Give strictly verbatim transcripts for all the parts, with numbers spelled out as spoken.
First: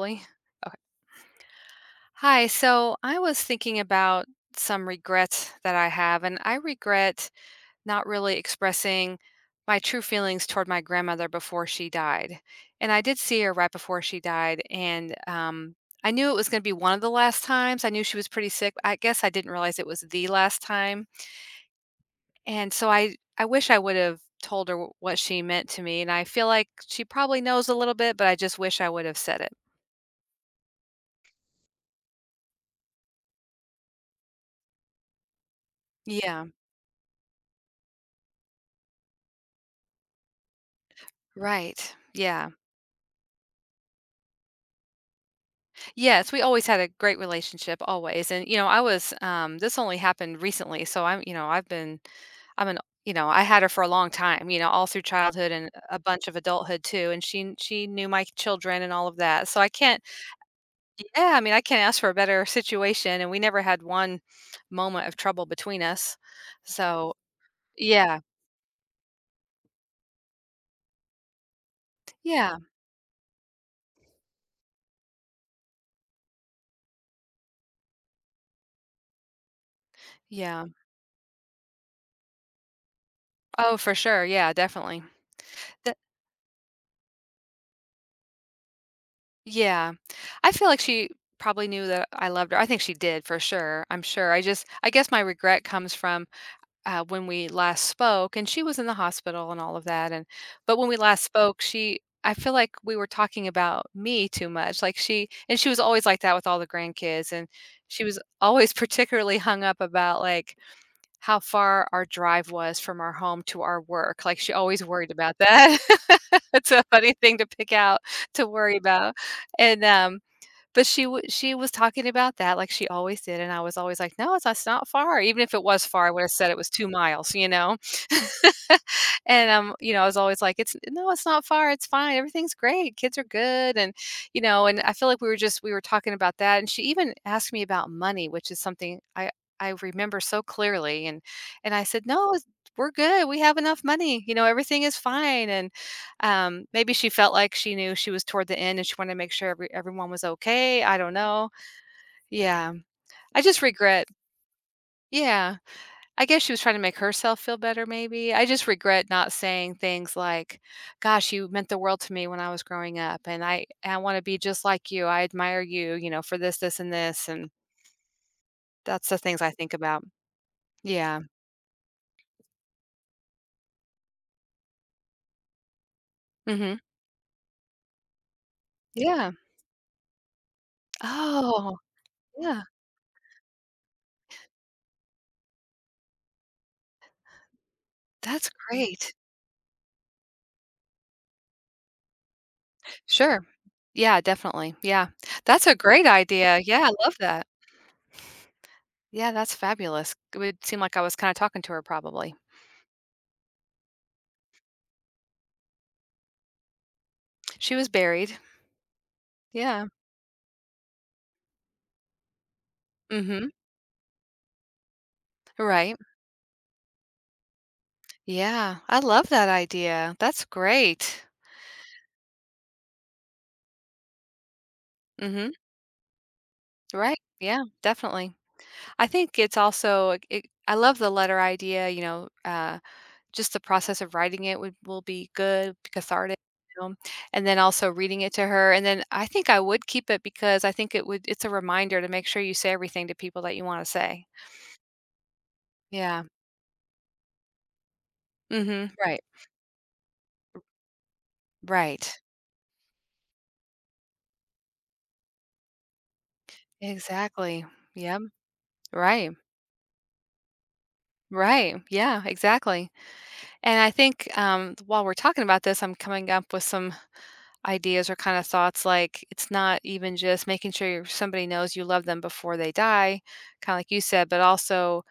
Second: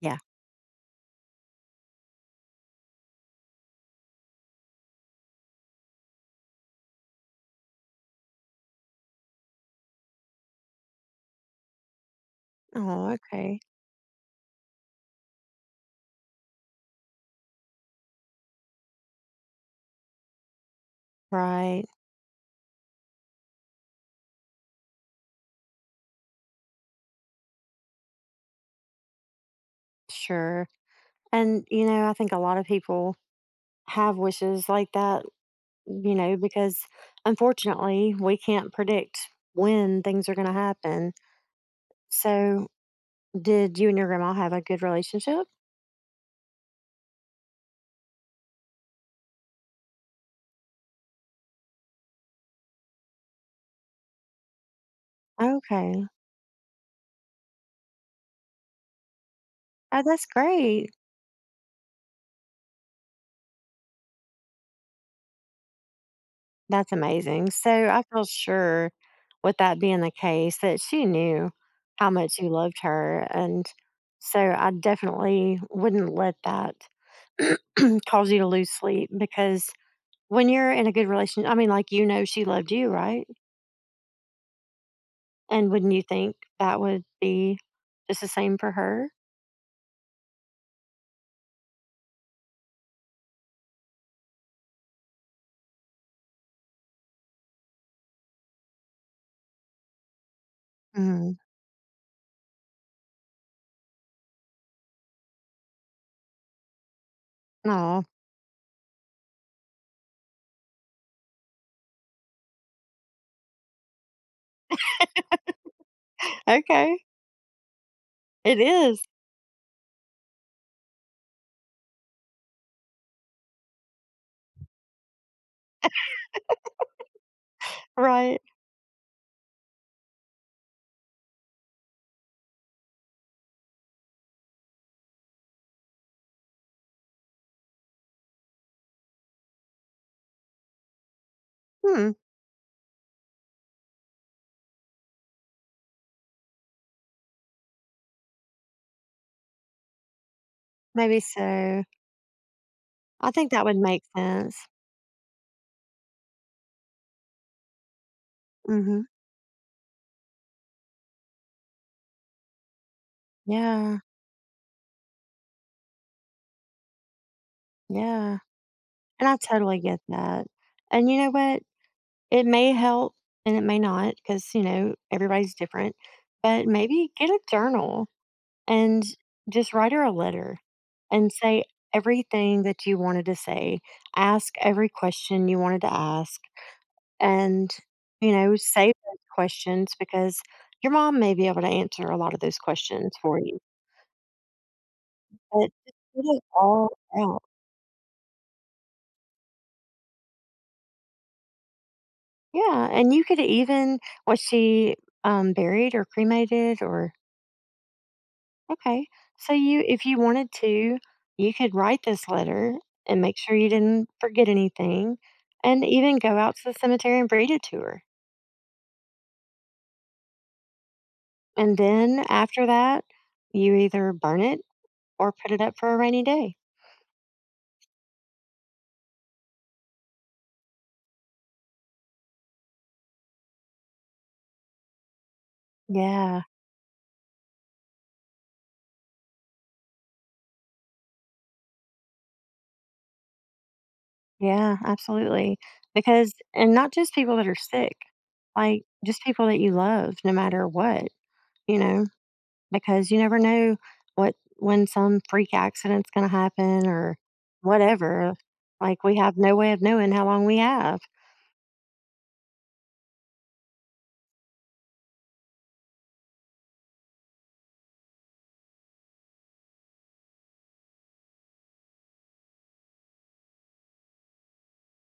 Yeah. Okay. Hi. So I was thinking about some regrets that I have, and I regret not really expressing my true feelings toward my grandmother before she died. And I Oh, did see her okay. right before she died, and um, I knew it was going to be one of the last times. I knew she was pretty sick. I guess I didn't realize it was the last time, Right. and so I I wish I would have told her wh- what she meant to me. And I feel like she probably knows a little bit, but I just wish I would have said it. Sure. And, you know, I think a lot of people have wishes like that, you know, Yeah. because unfortunately we can't predict when things are going to happen. Right. Yeah. So, did you and your grandma have a good relationship? Yes, we always had a great relationship, always. And you know, I was um this only happened recently, so I'm, you know, I've been I'm an you know, I had her for a long time, you know, all through childhood and a Okay. bunch of adulthood too. And she she knew my children and all of that. So I can't Oh, that's great. yeah, I mean, I can't ask for a better situation and we never had one moment of trouble between us. That's So, amazing. So, I yeah. feel sure with that being the case that she knew how much you Yeah. loved her. And so, I definitely wouldn't let that cause you to lose sleep because when Yeah. you're in a good relationship, I mean, like, you know, she loved you, right? Oh, for sure. Yeah, definitely. And wouldn't you think that would be just the same for her? Yeah. I feel like she probably knew that I loved her. I think she did for sure. I'm sure. I just, I guess my regret comes from uh, when we last spoke, and she was in the hospital and all of that. And, but when we last Mm, spoke, she, I feel like we were talking about me too much. Like she, and she was always like that with all the grandkids. And she no. was always particularly hung up about like, how far our drive was from our home to our work, like, she always worried about that. It's a Okay. funny thing to pick out to It worry is. about, and, um, but she w she was talking about that like she always did, and I was always like, "No, it's that's not far." Even if it was far, I would have said it was two miles, you know? Right. And um, you know, I was always like, "It's No, it's not far. It's fine. Everything's great. Kids are good." And you know, and I feel like we were just we were talking about that, and she even asked me about money, which is something I I remember so clearly. And and I said, Hmm. "No, it's- we're good. We have enough money. You know, everything is fine." And um, maybe she felt like she knew she was toward the end, and she wanted to make sure every, everyone was okay. I don't Maybe know. so. Yeah, I I think just that would make regret. sense. Yeah. I guess she was trying to make herself feel better maybe. I just Hmm. regret not saying things like, "Gosh, you meant the world to me when I was growing up, and I Yeah. I wanna be just like you. I admire you, you know, for this, this, and this," and Yeah. that's the And I things I think totally get about. that. And you Yeah. know what? It may help and it may not because, you know, everybody's different, but Mhm. maybe get a journal and Yeah. just write her a letter and say Oh, everything yeah. that you wanted to say. Ask every question you wanted to ask and, you That's know, save great. those questions because your mom may be able to answer a lot of those questions for Sure. you. Yeah, definitely. Yeah. That's But a just great get it idea. Yeah, all I love out. that. Yeah, that's fabulous. It would seem like I was kinda talking to her probably. Yeah. And you could even, was she um, buried or cremated, or She was buried. okay. So you, Yeah. if you wanted to, you could write this letter and make Mhm. sure you didn't forget anything and Right. even go out to the cemetery and read it to her. Yeah, I love that idea. That's great. And then after that, you either burn it or put Mhm. it up for a rainy day. Right. Yeah, definitely. I think it's also like, it, I love the letter idea, you know, uh just the process of writing it would will be good, cathartic, Yeah. you know, and then also reading it to her. And then I think I would keep it because I think it would it's a reminder to make sure you say everything to people that you want to say. Yeah, absolutely. Yeah. Because and not just people that are sick, like Mhm. Right. just people that you love no matter what, you know. Right. Because you never know what when some freak accident's going to happen or Exactly. Yep. whatever. Like we Right. have no way of knowing how long we have. Right. Yeah, exactly. And I think, um, while we're talking about this, I'm coming up with some ideas or kind of thoughts like it's not even just making sure your somebody knows you love them before they die, kind of like you said, but also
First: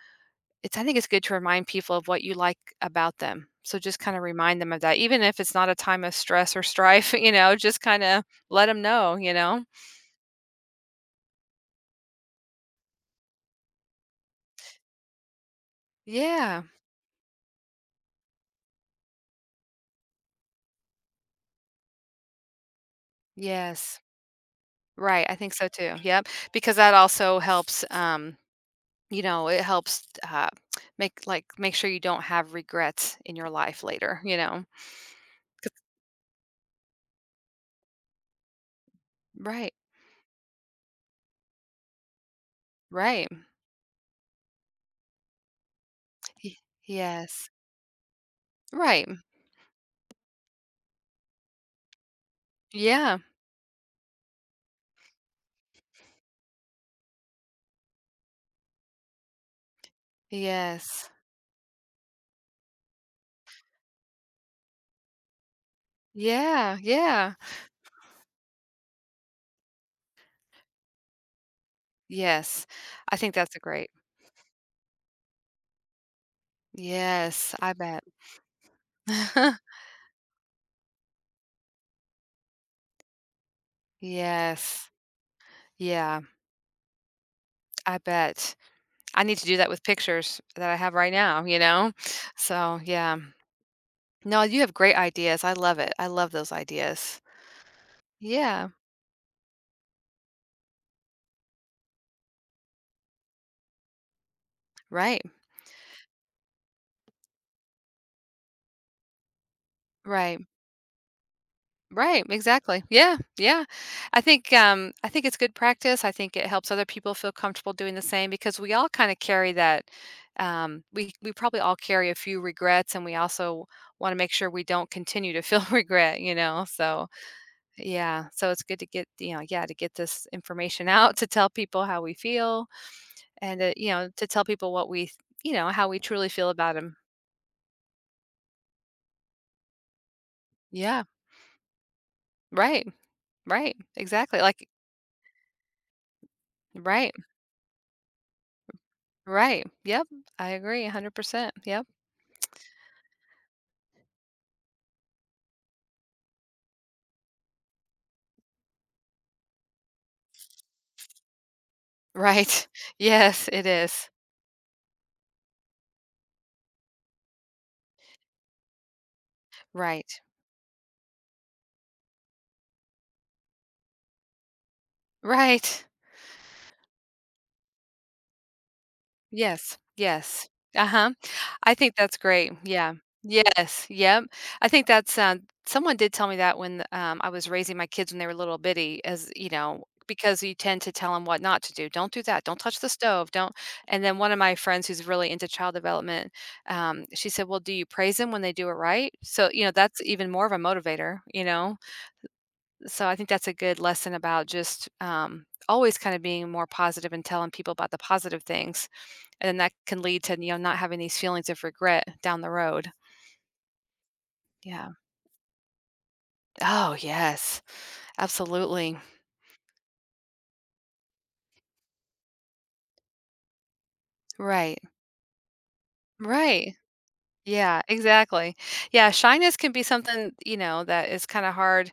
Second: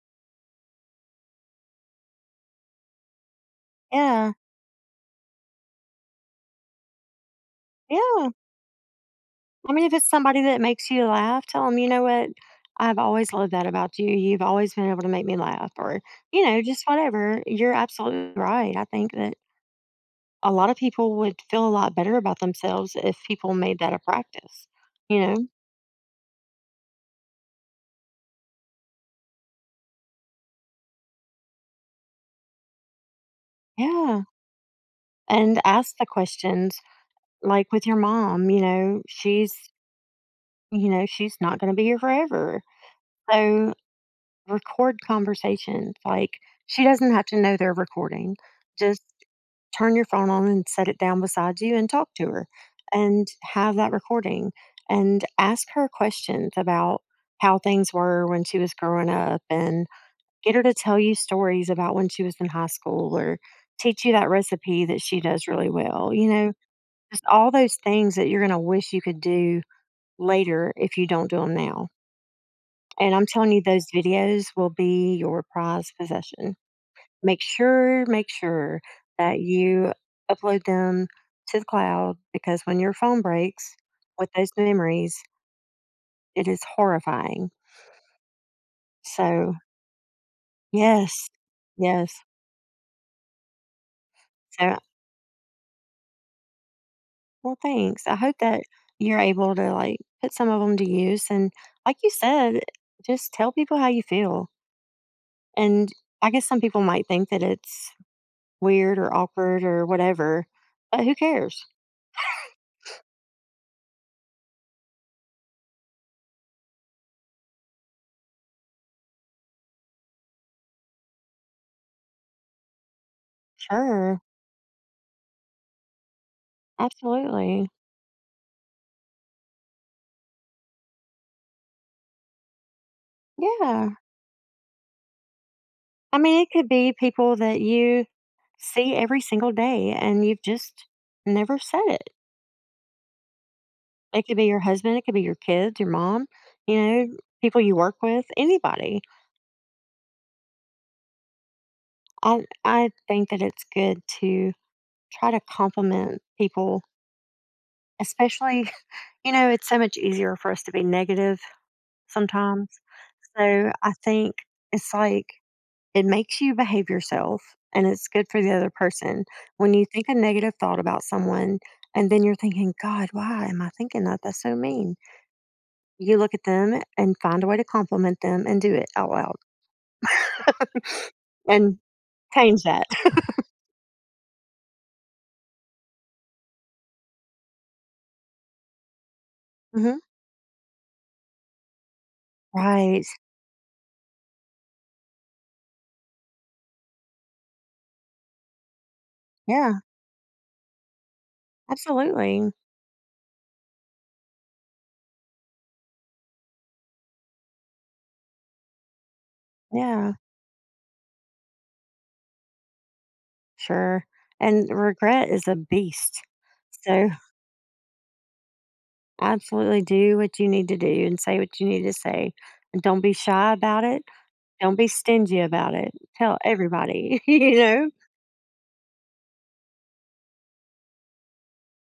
it's I think it's good to remind people of what you like about them. So just kind of Yeah, remind them of that, even if it's not a time of stress or strife, you know, just kind of yeah. let them know, you know? I mean, if it's somebody that makes you laugh, tell them, you know what? I've always loved that about you. You've always been able to make me laugh, or you know, Yeah. just whatever. You're absolutely right. I think that a lot of people would feel a lot better about themselves if people made that a Yes. practice. Right. You know, I think so too. Yep. Because that also helps. Um, You know, it helps, uh, make like, make sure you don't have regrets in your life later, yeah, you know? and 'Cause ask the questions like with your mom, you know, she's, Right, you know, she's not going to be here forever. right. So record conversations. Like Y she doesn't have to yes. know they're recording. Just Right. turn your phone on and set it down beside you and talk to her Yeah. and have that recording and ask her questions about how things were when she was growing up and get her to tell Yes. you stories about when she was in high school or teach you that recipe that she does really well. You know, Yeah, just yeah. all those things that you're going to wish you could do later if you don't do them now. Yes. And I I'm think telling that's a you, those great videos will be your prized possession. Make Yes, I bet. sure, make sure that you upload them to the cloud because when your phone breaks with those Yes. memories, Yeah, it is horrifying. I bet. I need to So, do that with pictures that I have yes, right now, you know? yes. So, yeah. No, you have So, great ideas. I love it. I love those ideas. well, thanks. I hope that Yeah. you're able to like put some of them to use. And, like you said, just tell people how you feel. Right, And I guess some people might think that it's weird or awkward or right. whatever, but who cares? Right, exactly. Yeah, yeah. I think um I think it's good practice. I think it helps other people feel comfortable doing the same because we all kind of carry that um we we probably all carry a few regrets and we also want to Sure, make sure we don't continue to feel regret, you know. So, absolutely. yeah. So it's good to get, you know, yeah, to get this information out to tell people how we feel and uh, you Yeah. know, to tell people what we, th- you know, how we I truly mean, it feel could about be them. people that you see every single day and you've just Yeah. never said it. Right. Right. It could Exactly. be your Like husband, it could be your kids, your mom, you right. know, people you work with, anybody. Right. Yep. I agree one hundred percent. Yep. I I think that it's good to try to compliment people, especially, you know, it's so much easier for us to be negative Right. sometimes. Yes, it So I is. think it's like it makes you behave yourself and it's good for the other person. When you think a Right. negative thought about someone and then you're thinking, God, why am I thinking that? That's so mean. Right. You look at them and find a way to compliment them and do it out loud Yes. Yes. Uh-huh. I and think that's great. change that. Yeah. Yes. Yep. I think that's um someone did tell me that when um I was raising my kids when they were little bitty as, you know, Hmm. because you tend to tell them what not to do. Don't do that. Don't touch the Right. stove. Don't. And then one of my friends who's really into child development, um, she said, "Well, do you praise them when they do it right?" So, you know, Yeah, that's even more of a motivator, you know. absolutely. So I think that's a good lesson about just um, always kind of being more positive and telling people about the positive things, and then that can Yeah, lead to you know not having these feelings of regret down the road. sure. And Yeah. regret is a beast. Oh So yes, absolutely. absolutely do what you need to do and say what you need to say. And don't be shy about it. Don't Right. be stingy about it. Tell Right. everybody, you Yeah, know? exactly. Yeah, shyness can be something, you know, that is kind of hard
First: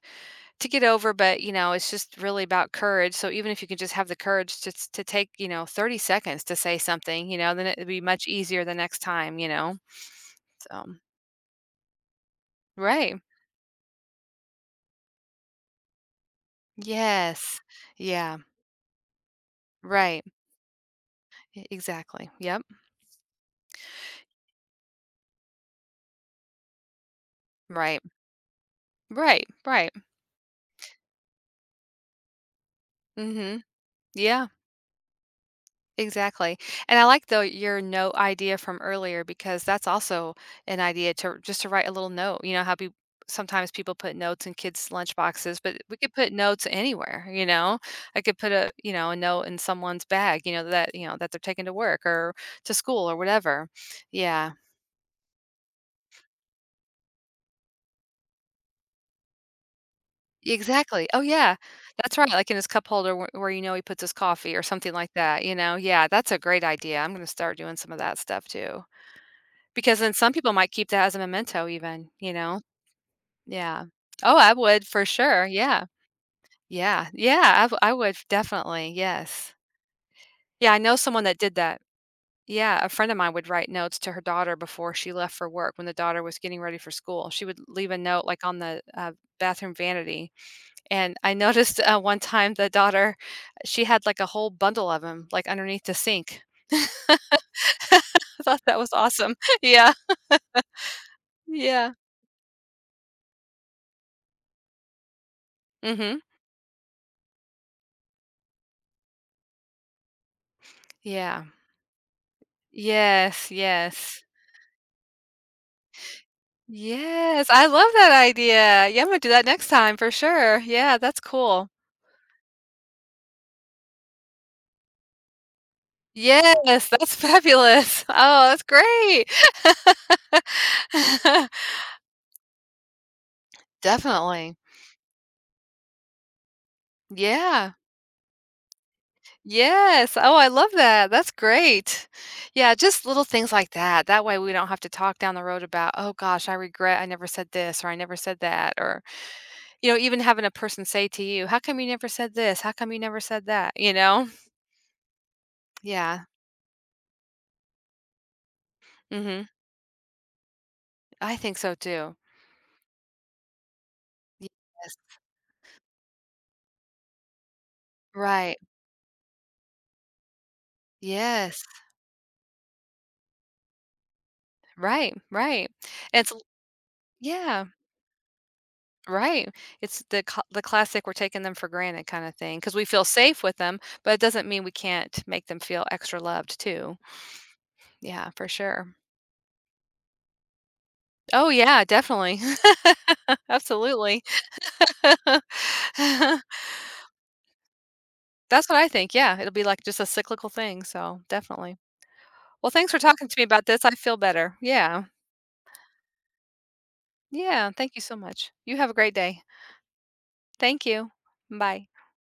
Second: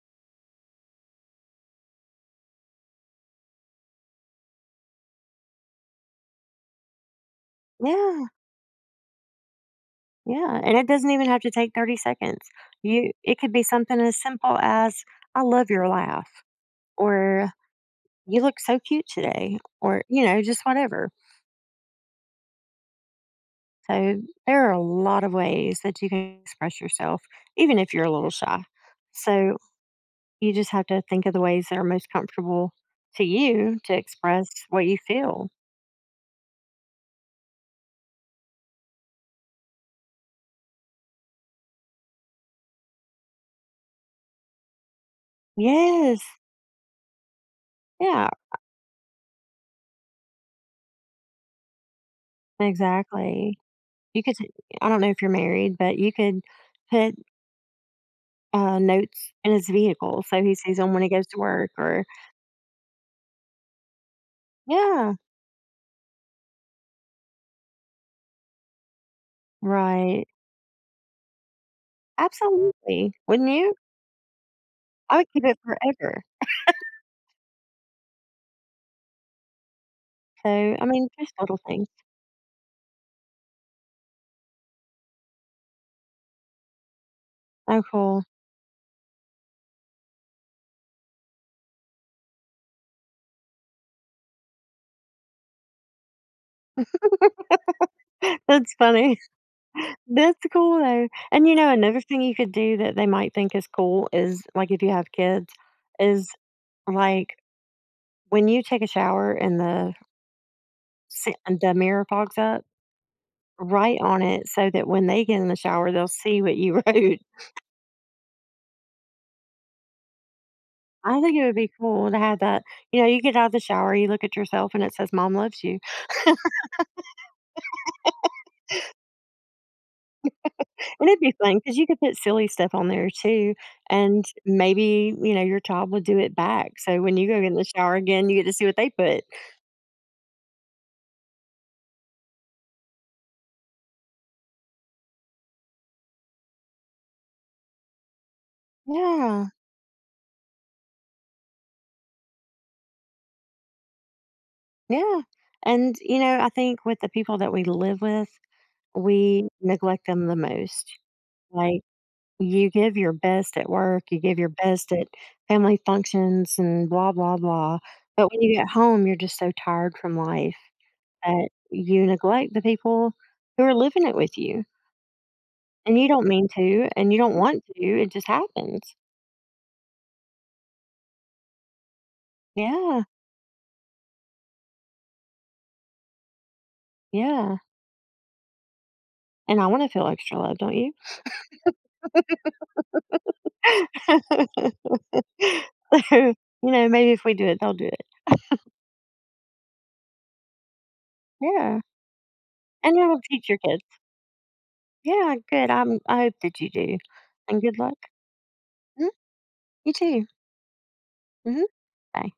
to get over, but you know, it's just really about courage. So even if you can just have the courage to s- to take, you know, thirty seconds to say something, you know, then it'd be much Yeah, easier the next time, you know. yeah, and So, it doesn't even have to take thirty seconds. You right. it could be something as simple as, "I love your laugh," Yes. or, Yeah. "You look so cute today," or, you Right. know, just whatever. E exactly. Yep. So, there are a lot of ways that you can express yourself, even if Right. you're a little shy. Right. So, Right. you just have to think of the ways that are most comfortable to Mhm. you to Yeah. express what you feel. Exactly. And I like, though, your note idea from earlier because that's also an idea to just to write a little note. You know how peop Sometimes people put notes in kids' lunchboxes, but we could Yes. put notes anywhere, you know? I Yeah, could put a, you know, a note in someone's bag, you know, that, you know, that they're taking to work or to school or exactly. whatever. You could, Yeah. I I don't know if you're married, but you could put, uh, notes in his vehicle so he sees them when Exactly. he Oh, goes to yeah. work, or That's right, like in his cup holder where where you know he puts his coffee or something like yeah, that, you know? Yeah, that's a great idea. I'm gonna start doing some of that stuff too. Because then right. some people might keep that as a memento even, you know? Absolutely. Wouldn't you? Yeah. Oh, I would for I would keep sure, it yeah. forever. Yeah, yeah, I w I would definitely, yes. Yeah, So, I I know mean, someone just that did little that. things. Yeah, a friend of mine would write notes to her daughter before she left for work when the daughter was getting ready for school. She would Oh, leave a cool. note, like, on the, uh, bathroom vanity. And I noticed uh, one time the daughter, she had like a whole bundle of them like underneath the sink. I thought That's that was funny. awesome. Yeah, That's cool, though. And, you know, yeah. another thing you could do that they might think is cool is, like, if you have kids, Mhm. is, like, when you take a shower and the si Yeah. and the mirror fogs up, Yes, write on yes. it so that when they get in the shower, they'll see what you wrote. Yes, I love that idea. Yeah, I'm gonna do that next time for sure. Yeah, I that's think it would cool. be cool to have that. You know, you get out of the shower, you look at yourself, and it says, "Mom loves you," Yes, that's fabulous. Oh, that's great. and it'd be fun because you could put silly stuff on there too, and Definitely. maybe you know your child will do it back. So when you go get in the Yeah. shower again, you get to see what they put. Yes. Oh, I love that. That's great. Yeah, just little things like that. That way we don't have to talk down the road about, "Oh gosh, I regret I never said this," or "I never said that," or Yeah, you know, even having a person say to you, "How come you never said this? How come you never said that?" You know? yeah, and you Yeah. know, I think with the people that we live with, Mhm. we neglect them the most. I think so Like, too. you give your best at work, you give your best Yes. at family functions and blah, blah, blah. But when you Right. get home, you're just so tired from life that Yes. you neglect the people who are living it with you. Right, right. And you And don't It's mean to, and you don't want yeah. to. It just happens. Right. It's the cl the classic we're taking them for granted kinda thing thing because we Yeah. feel safe with them, but it doesn't mean we can't make them feel extra loved too. Yeah. Yeah, for sure. And I want to feel extra love, don't you? Oh, yeah, definitely. Absolutely. So, you know, maybe if we do it, they'll do it. That's what I think, yeah, it'll be like just a cyclical thing, so definitely. Yeah. Well, thanks And for it'll talking to me teach your about kids. this, I feel better. Yeah. Yeah, good. I'm, I hope that you do. And Yeah, good luck. thank you so much. You have a Mhm. great day. You too. Thank you. Hmm. Bye. Bye.